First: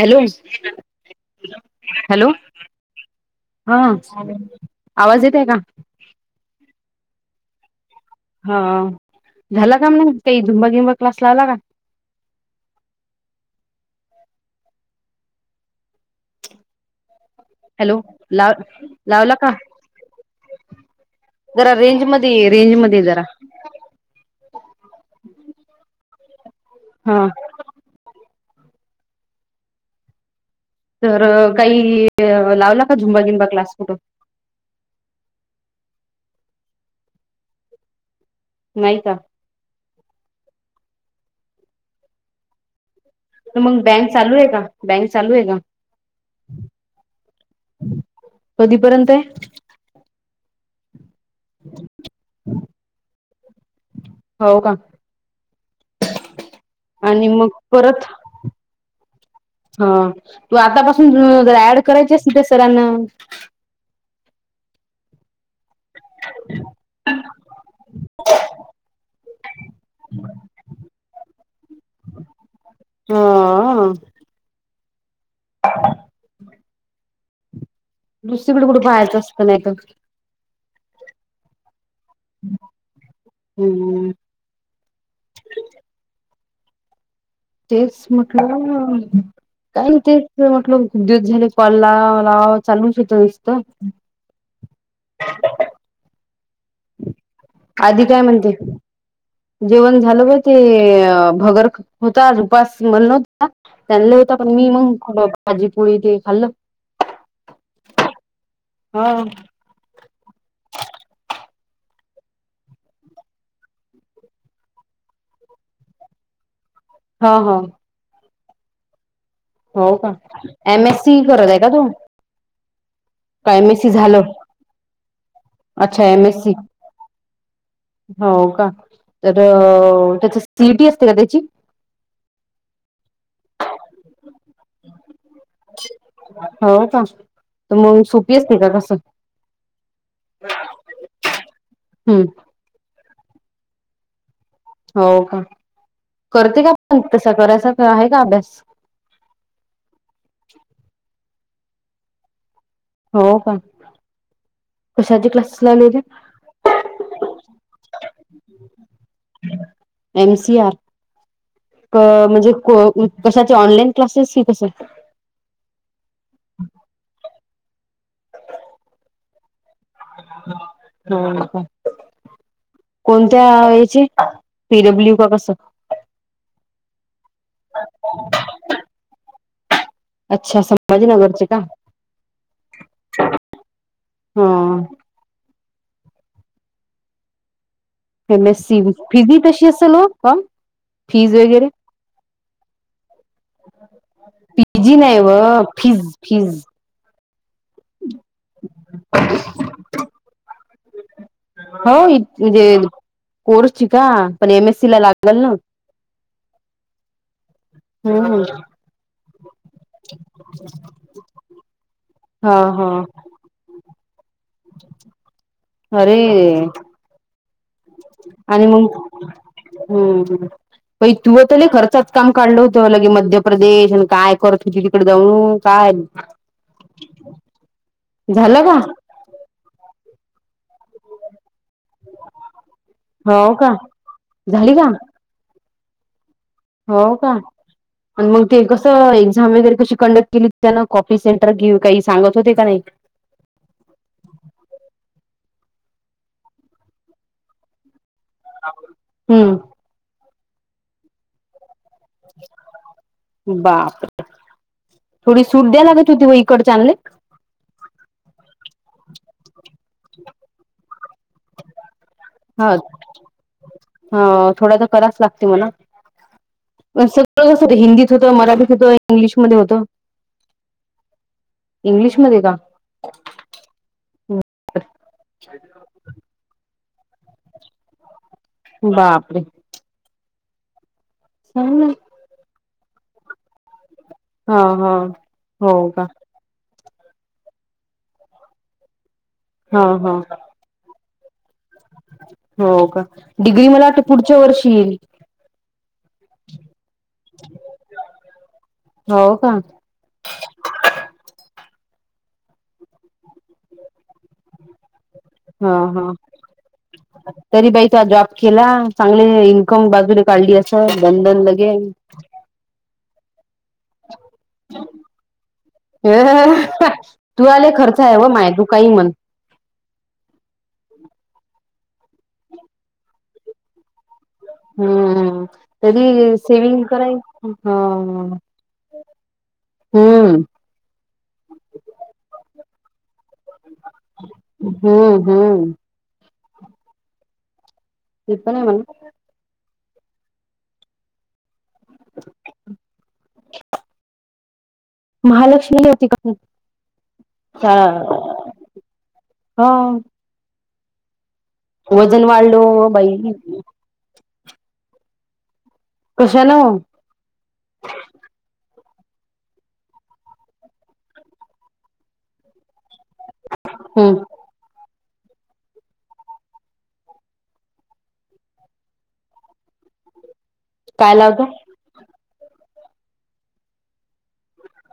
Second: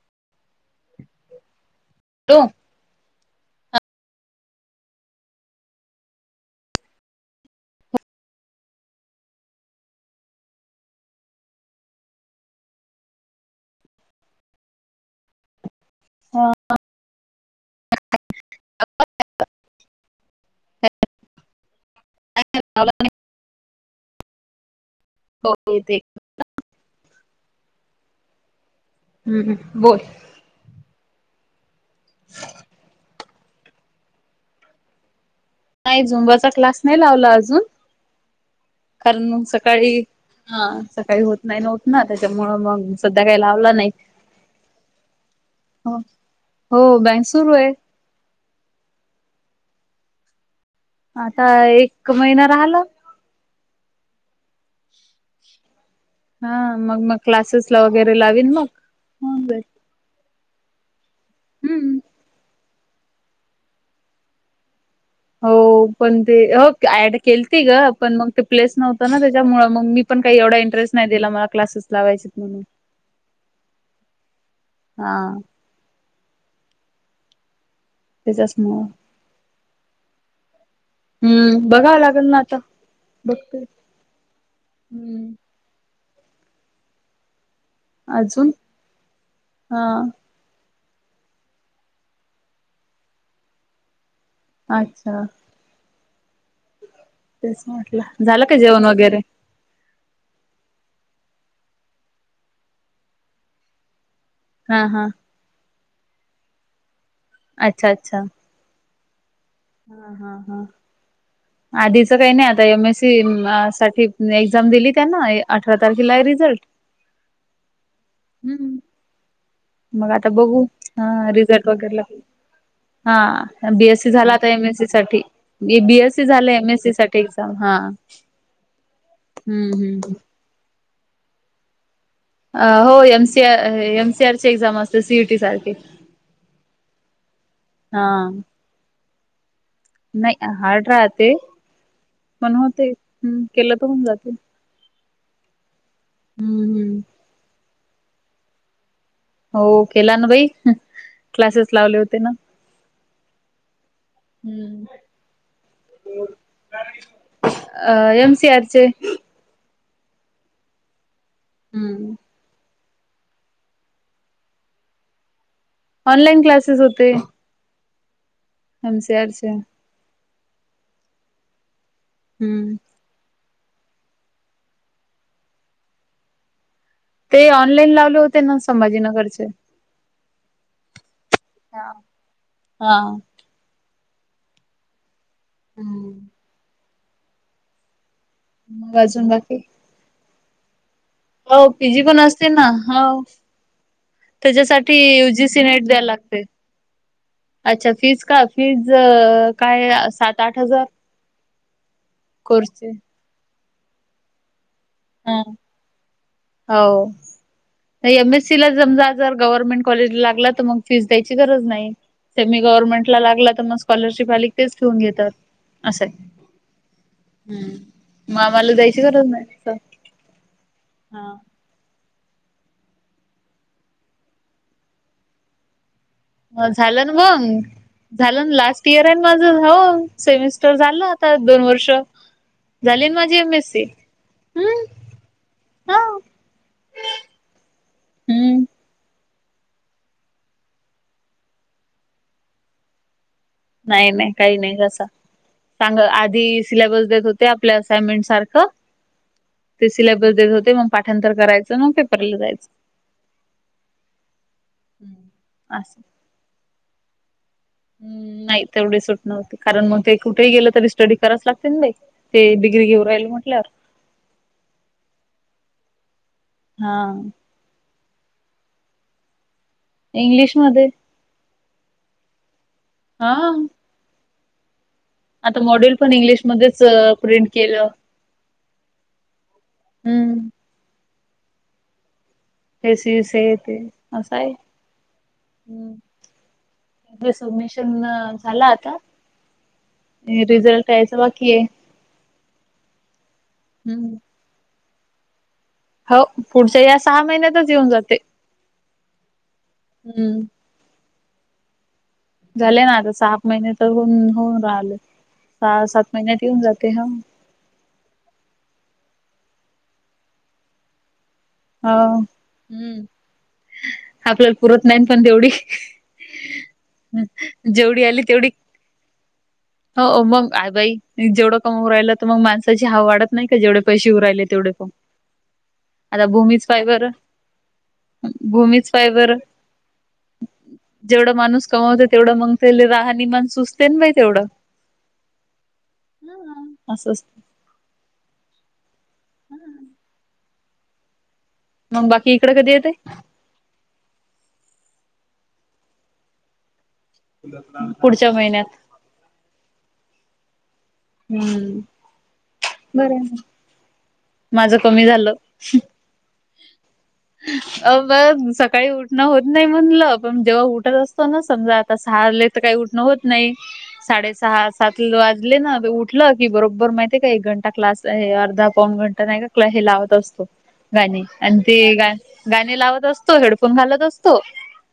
Hello...,..... hello हा आवाज येतय का? हो.. झालं का म्हणा तई झुंबागिंबा क्लास लावला का? हा हॅलो.. लाव लावला का? जरा रेंज मध्ये ये, रेंज मध्ये जरा. हो मी ते.... हा... हूं. हूं. बोल तर काही लावला का झुंबा झिंबा क्लास कुठं? नाही झुंबाचा क्लास नाही लावला अजून, नाही का कारण मगं सकाळी हा सकाळी होत नाही ना उठणं त्याच्यामुळं मग, सध्या काही ला तर मग बँक चालू आहे का, बँक चालू आहे का? हो बँंक सूरू आहे. कधीपर्यंत आहे? आता एक महिना राहला. हो का हा मग मग आणि क्लासेस ला परत वगैरे लावीन मग, होऊन जाईल. हा तू आतापासून जरा ऍड हम्म करायचेस नं त्या सरानां, हो पण ते अप ते ऍड केलीती गं पण मग ते प्लेस नव्हतं ना त्यांच्यामुळं, मग मी पण काही एवढा इंटरेस्ट नाही दिला मला क्लासेस लावायचेत म्हणून. हो... अ.... हो. हा [unintelligible] दुसरीकड त्याच्याचमुळ कुठं पाहायचं असतं नाही तर, हूं.. बघावं लागेल ना आता, बघतेय... हम्म हूं... तेच अजून म्हटलं, हा काय होते. तेच म्हटलं किती दिवस झाले, कॉला लावाव- लावाव चालूच होतं नुसतं. अच्छा! [unintelligible] तेच आधी काय म्हटलं झालं म्हणते का जेवण वगैरे.? जेवण झालं पा ते भगर होता आज उपास म्हणून. आ.... त्यांनला होता पण मी हा हा मंग भाजी पोळी ते खाल्लं. अच्छा अच्छा! हा हा. हा. हा. [inaudible] आधीचं काही नाही, आता एम एससी साठी एक्झाम दिली त्यांना, अठरा तारखेला आहे रिझल्ट. हा, हा. हम्म. हो मग का आता बघू, एम एस सी हा करत आहे का रिझल्ट तू वगैरेला, का एम हा एस सी बीएससी झालं झाल आता एमएससी साठी, अच्छा बीएस सी एम एस झालं एमएससी साठी एक्झाम हा. हो का, तर हम्म हम्म त्याची सीइटी असते का त्याची? हो एमसीआर, एमसीआर ची एक्झाम असते सीइटी सारखी. हो का तर मग हा सोपी असते का कसं? नाही हार्ड राहते हम्म पण होते ह केलं तर होऊन जाते. हो का करते हम्म का पण हम्म. तसा कराय सारखा आहे का अभ्यास? हो केला ना बाई क्लासेस लावले होते ना. हो का? हम् कशाचे क्लासेस लावले होते अ एम सी आरचे एम सी आर हम्म. म्हणजे कशाचे ऑनलाईन क्लासेस कि कस? ऑनलाईन क्लासेस होते. एम सी आर चे हो [inaudible] का हम्म कोणत्या याची पी डब्ल्यू का कसं? ते ऑनलाईन लावले होते ना संभाजीनगरचे. अच्छा संभाजीनगरचे का हा हा हा हम्म एम एस सी मग फि अजून बी बाकी तशी असेल हो. फीज हो वगैरे पी जी पण असते ना हो पीजी त्याच्यासाठी नाही यू व जी सी नेट फीज द्यायला लागते. फीज अच्छा फीज का फीज काय सात आठ हजार हो म्हणजे कोर्सचे. कोर्सची का पण एम एस सी ला लागंल हा. ना. हो एम हम्म एस सी ला समजा जर गव्हर्नमेंट कॉलेजला लागला तर मग फीज द्याची गरज नाही. हा सेमी हा गव्हर्नमेंटला लागला तर मग स्कॉलरशिप आली तेच ठेवून घेतात. असं अरे आहे. मग आम्हाला जायची गरज नाही तिथं. हो हो बाई तुवा तर लई खर्चाचं काम काढलं होतं लगे मध्य प्रदेश आणि काय करत होती तिकडे जाऊन काय हा झालं ना मगं झालं ना लास्ट इयर त्यात माझा भाऊ सेमिस्टर झालं आता दोन वर्ष झाली ना माझी एम हो एस का सी झाली का? हो का आणि मग ते हम्म कस एक्झाम वगैरे कशी कंडक्ट केली त्याना कॉपी सेंटर घेऊ काही सांगत होते का नाही? नाही नाही काही नाही असं सांग आधी सिलॅबस देत होते आपल्या असाइनमेंट सारखं हम्म ते सिलॅबस देत होते मग पाठांतर करायचं मग पे बापरे थोडी सूट द्यायला असं लागत होती इकडचानले. नाही तेवढी सुट नव्हती. कारण मग ते कुठेही गेलं तरी स्टडी कराचं लागते ना बाई. ते डिग्री घेऊन राहिलेत म्हटल्यावरं. हा थोडासा तरास लागते म्हणा हा पण सगळं हिंदीत होतं, मराठीत होतं, इंग्लिशमध्ये होतं. इंग्लिशमध्ये इंग्लिशमध्ये का? हा. आता मॉड्युल पण इंग्लिशमध्येच प्रिंट केलं. बापरे. हम्म. [inaudible] एस. सी. सी तेन हा. हा. हो का. रिसबमिशन झालं आता, हा हा आणि रिझल्ट यायचं बाकी आहे. हो का? डिग्री आता मला हम्म पुढच्या वर्षी येईलं. हो पुढच्या या सहा महिन्यातच येऊन जाते. हो का? हम्म. झाले ना आता सात महिने, तर होऊन होऊन राहिले. हा सहा सात हा महिन्यात येऊन जाते हाव. तरी बाई त जॉब केला चांगले इन्कम बाजूने काढली असं बंधन लई हा हं आपल्याला पुरत नाही पण तेवढी. तूझा लय खर्च जेवढी आहे आली व तेवढी माय तू काही म्हणं. हो मग आय बाई, जेवढं कम होऊ राहिलं तर मग माणसाची हाव वाढत नाही का, जेवढे पैसे येऊ राहिले तेवढे क हम्म तरी सेविंग करायची, हां, हा, भूमीच पाय बरं. हम्म. जेवढं माणूस कमवते, तेवढं मग तेले राहणीमाण सुचते ना बाई, तेवढं. हम्म, हम्म. ना, असं अस ते पण आहे म्हणा. हां. मग बाकी इकडं कधी येतायं? महालक्ष्मीला येती [unintelligible] नाही. पुढच्या महिन्यात. हॊ. हम्म. वजन वाढलो बरं बाई. आहे मग माझं कमी झालं. कशान? अ.. ब, सकाळी उठणं होत नाही म्हणलं, पण जेव्हा उठत असतो ना, समजा आता साहारले. सकाळी काही उठणं होत नाही हम्म साडे सहा, सात वाजले ना, उठलं की बरोबर माहितीय का, एक घंटा क्लास आहे, अर्धा-पाऊण घंटा. तर नाही का, क्ल हे लावत असतो काय गाणी, लावतो अन ते गा गाणी लावत असतो हेडफोन घालत असतो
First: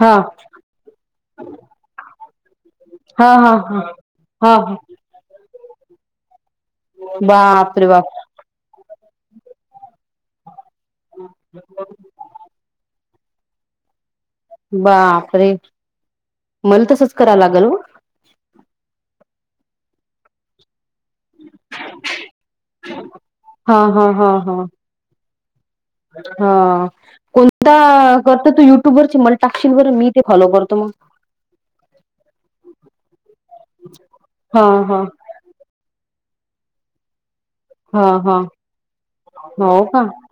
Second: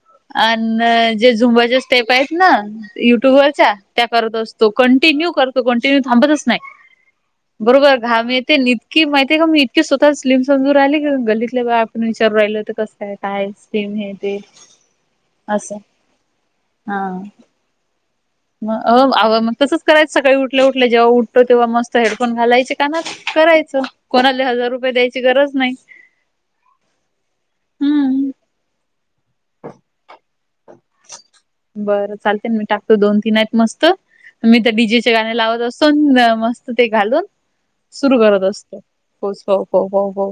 हा अन जे झुंबाचे स्टेप आहेत ना हा युट्यूब हा वरच्या हा त्या करत हा असतो, कंटिन्यू करतो, कंटिन्यू थांबतचं नाही. बापरे बरोबर, बाप घाम येतेन इत की माहिती आहे का मी इतकी स्वतः स्लिम समजू राहिली की गल्लीतल्या बाया पण विचारू राहिलं होतं कसं तर काहीच स्कीम हेत. बापरे! मला हा तसचं करा लागलं मग. मग अवा मग तसंच करायच सकाळी उठल्या उठल्या जेव्हा उ ठतो. तेव्हा मस्त हेडफोन घालायचे कानात करायच, हा हा हा कोणाला हा हजार रुपये द्यायची गरज नाही. हा कोणता? हा हम्म करते तू युट्युब वरची मल टाकशिल व मी ते फॉलो करतो मग बरं चालतय मी टाकतो, दोन तीन हायेत मस्त मी हा तर डीजे हा चे गाणे लावत अस सुंदर मस्त ते घालून हा सुरू हा करत असतो. स हो हो हो हो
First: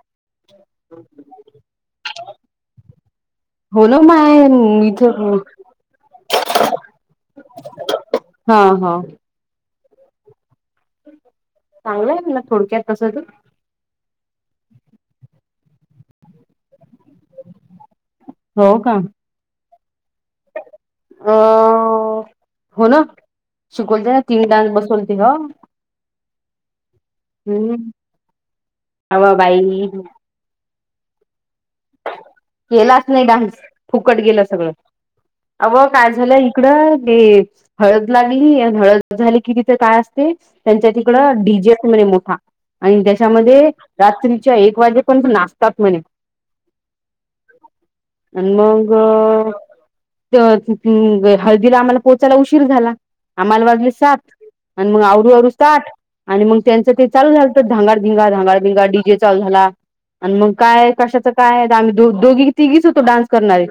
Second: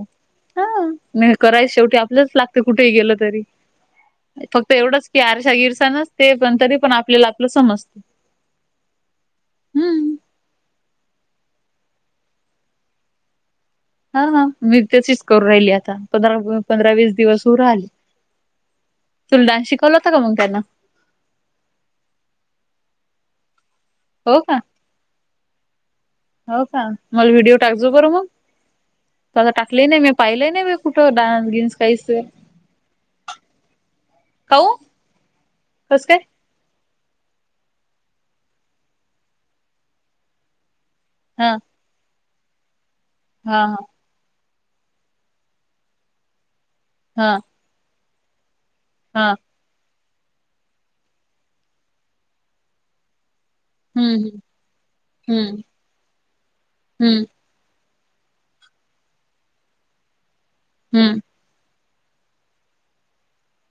हा नाही कराय शेवटी आपलंच लागत कुठेही गेलं तरी. हो न माय फक्त इथ एवढंच की आरशा गिरसा नसते, पण तरी पण आपल्याला आपलं समजत. हा हा. हम्म चांगलं हाय म्हणा थोडक्यात तस तर हा आ मी तशीच करू राहिली आता, पंधरा पंधरा वीस दिवस होऊ राहिले हो का? तुला डानस शिकवला होता का मग त्यांना? अ हो ना शिकवोलते ना हो तीन का डान्स बसवून तीन हो का? मला व्हिडिओ हम्म टाकजो बरं मग अवा त आता बाई टाकलं नाही, मी पाहिलं नाही. कुठं डान्स गिनस काहीच केलाच नाही डान्स फुकट गेलं सगळं. काऊ अवं काय झालं? तीकड ते हळद लागली आणि हळद झाली की तिथे काय असते? त्यांच्या तिकड हा डीजेक् म्हणजे मोठा आणि हा त्याच्यामध्ये हा रात्रीच्या एक वाजेपर्यंत नाचतात म्हणे. हा. आन मग हा तर तिथ हळदीला आम्हाला पोचायला उशीर झाला. आम्हाला वाज ल सात हम्म आणि मग आवरू आवरू हम्म स्तर आठ आणि मग त्यांच ते हम्म चालू झाल. नुस्त धांगाड धिंगा, धांगड धिंगा डीजे चालू झाला आणि मग काय हम्म कशाचं काय? आ्ही दोघी तिघीच होतो डान्स करणारे,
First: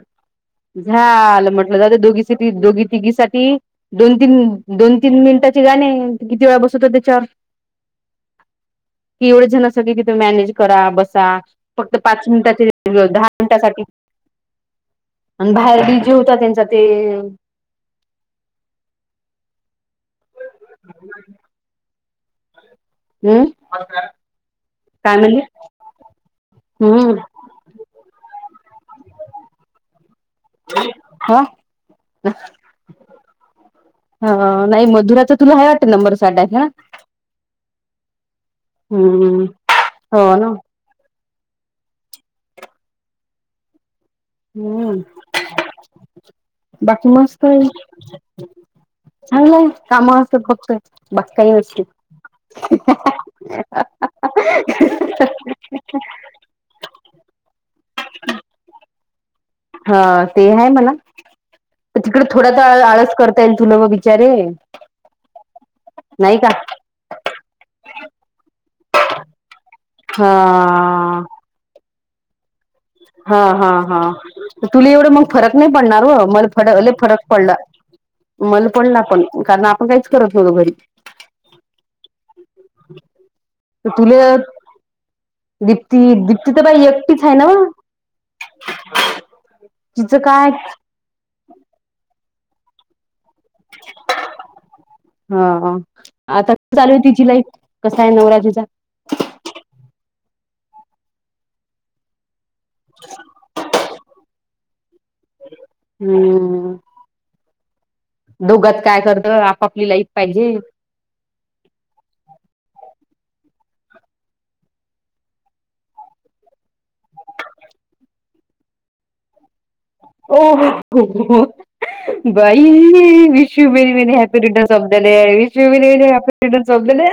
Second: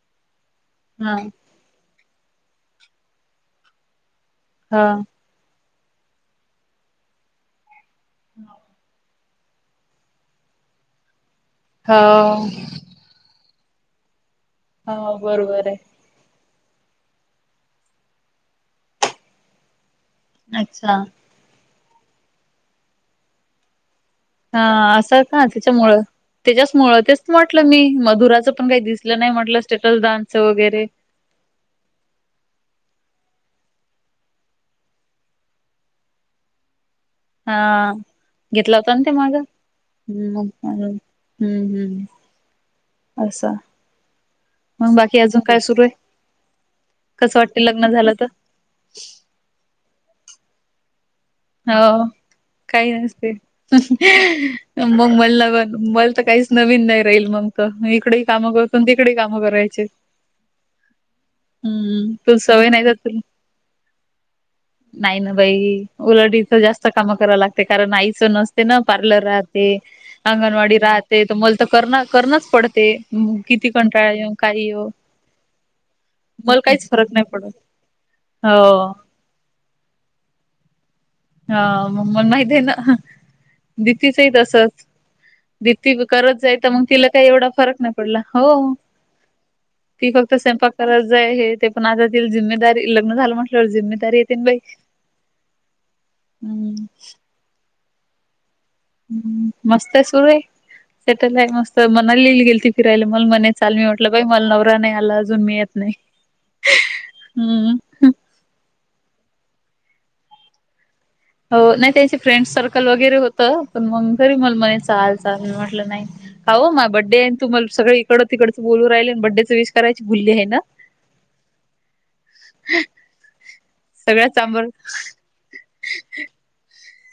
हा झाल म्हटल दोघी त दोघी तिघिसाठी दोन तीन हा दोन तीन मिनीट तीगानी नाही किती वेळा बसत होते तेच्यावर हां. कि एवढे जनासाठी तीथ मॅनेज करा बसा, फक्त पाच हा मिनिटाचे दहा मिंटासाठी हो आणि बरोबर आहे बाहेर डी जे होता त्यांचा ते अच्छा ह [unintelligible] हुं. [unintelligible] हा आसं का? तेच्यामुळं तेच्याचमुळं हम्म तेच म्हट टलं मी, मधुराचं पण काही दिसलं नाही म्हटलं स्टेटसदान हा. [inaudible] हा हा नाही मधुराचं तुला हा नंबर साठ हाय का? हा घेतला होता ना ते मागं? हम्म हो हू ना म्हणून हूम् हूम् आसं म हम्म बाकी अजून काय सुरू आहे? बाकी कस वाटते लग्न झालं तर? नाही नाही काम अस अस कपतोय. [unintelligible] हो काही नसते बोंबलला बघ मला तर काहीच नवीन नाही राहील मग त मी इकडे काम करतो तिकडे कामं करायची ह ते आहे म्हणा तर हम्म तिकडे तू थोडा सवय तर नाही आळस करता येईल तुला मग बिचारे तुला नाही का तिथं जास्त काम कराव लागते कारण आईस नसते ना पारलर राहात ते हा अंगणवाडी राहते तर मल तर कर करणच पड हा, हा, हा येऊ तुला एवढं मग फरक नाही पडणार हो मर मला काहीच लई नाही फरक पडला पडत मल हो पण ना पण कारण आपण काहीच करत होवतो घरी हा म म माहित आहे ना दीप्तीच ही तुला तसच दीप्ती करत दीप्ती जाय तर मग बाई तिला एकटीच काही आहे ना एवढा फरक नाही पडला हो ती तिचं फक्त काय स्वयंपाक करात जाय हे ते म आता तिला जिमेदारी लग्न झालं म्हटल्यावर जिम्मेदारी येेतेन बाई हा, हा आता कशी चालू आहे तिची लाईफ कसा आहे नवरा तिचा मस्त आहे सुरू आहे ते तर काय मस्त मनालील गेल ती फिरायला म चाल मी म्हटलं बा मला नवरा नाही आलत अजून मी येत नाही हम्म हम्म दोघात काय करतं आपापली लाईफ पाहिजे हो नाही त्यांचे फ्रेंड सर्कल वगैरे होतं पण मग घरी मल मनी चा आल चाल म्हटलं नाही हाव मा बड्डे आहे तुमला सगळे इकडं तिकडच बोलू राहिल बड्डेच विष ओ हो, हो बाई विशू यू मेनी, मेनी सगळ्या हॅपी चांबर returns of the day wish you many, many happy returns of the day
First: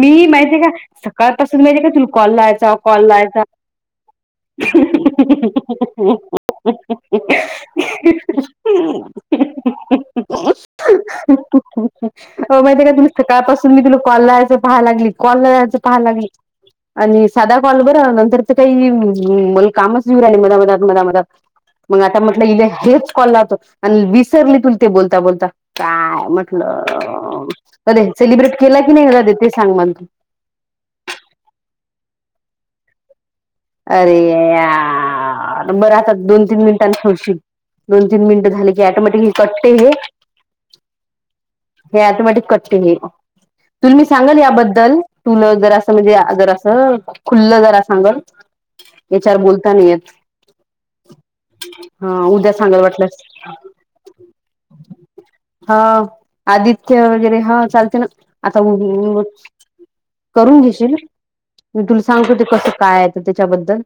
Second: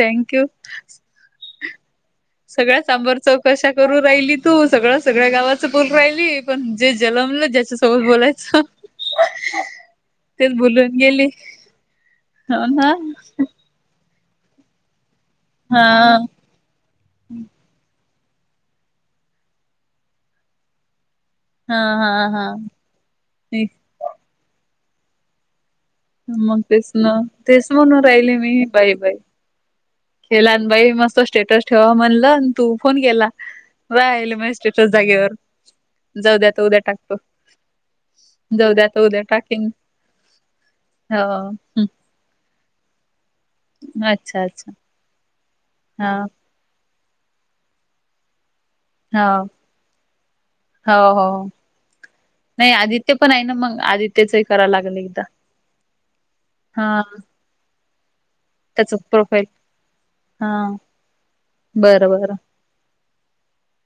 मी माहितीे का सकाळपसून माहितीे का तुला कॉल लावायचा सगळ्या कॉल सांबर लावायचा चौकशा करू राहिली तू सगळं सगळ्या गावाचं बोलू राहिली [unintelligible] [unintelligible] अ पण जे जलमलं ज्याच्यासोबत बोलायचं तेच बोलून गेली हो माहिती ना काय तुल सकाळ पास त मी तुला कॉल लावायचं पाहाय लागली, कॉल लावायचं हा पाहाय लागली आणि सादा कॉल बर नंतर ते काही म कामच घऊ राहिले मधामधात, मधमधात हा मग आता हा म्हटलं हा इथ हेच कॉल लातो नाही, आणि विसरली तु ते बोलता बोलता काय मग तेच ना म्हटलं तेच अरे म्हणून राहिले सेलिब्रेट केला की नाही जाऊ दे ते सांग म्हण केला आणि बाई मस्त स्टेटस ठेवा म्हणल तू फोन केला अरे राहिले माझे स्टेटस जागेवर या बर आता जाऊ दोन, द्या तीन तर उद्या मिनिटांनी टाकतो सोडशील दोन, तीन मिनिट झाले जाऊ की द्या तर उद्या ऑटोमॅटिक टाकेन कट्टते हे हो हं, हे ऑटोमॅटिक कटते हे तु मी सांगल अच्छा अच्छा याबद्दल तुला जरा असं म्हणजे हा जरा असं खुल्लं जरा सांगल हो याच्यावर बोलता नाई येत हो, हो हा उद्या नाही सांगाल आदित्य वाटल्यास पण आहे ना मग आदित्यचंही करावला लागल एकदा हा साहित्य वगैरे हा चालते ना आता व त्याच व प्रोफाईल हा करून घेशील ना मी तुला बरं सांगतो बरं ते कसं काय आहे त्याच्याबद्दल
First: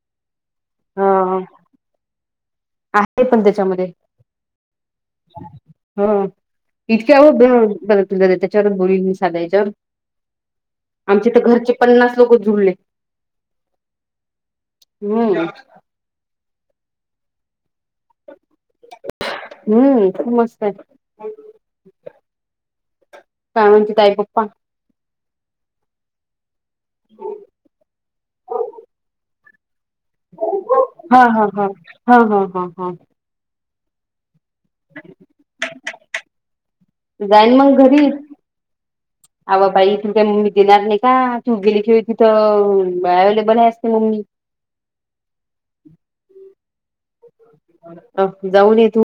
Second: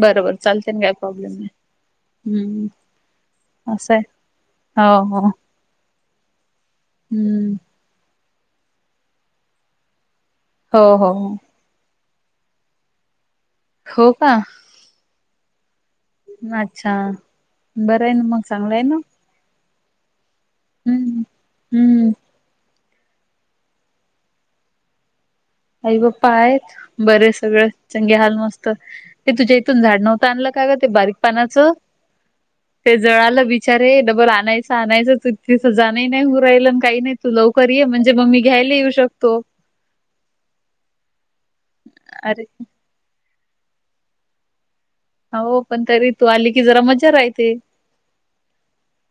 बर, बर चालते ना काय अ प्रॉब्लेम नाही आहे पण हम्म त्याच्यामध्ये असंय हो, हो ह इतक्या हम्म [unintelligible] हो हो हो आमच्या तर घरचे पन्नास लोक जुडलेत. हो का. हम्म अच्छा, बरं आहे न मग चांगला आहेना. हम्म, मस्त आहे. हम्म काय म्हणते ताई पप्पा. आई पप्पा आहेत. बरे सगळं चंगे हाल मस्त ते तुझ्या इथून झाड नव्हत आणलं काग ते बारीक हा हा पानाच. हा हा हा हा हा ते जळालं बिचारे डबल आणाय सानायचं तू तिच जाण नाही होऊ राहिल काही नाही. तू जाईन लवकर ये म्हणजे मग मी घ्यायला येऊ शकतो. अवा बाई तूले काय मम्मी देणार नाही का? तू गेली कि अरे तिथं अवेलेबल आहेस ते मम्मी. हो पण तरी तू आली की जरा मजा राहते. अ जाऊन ये तू.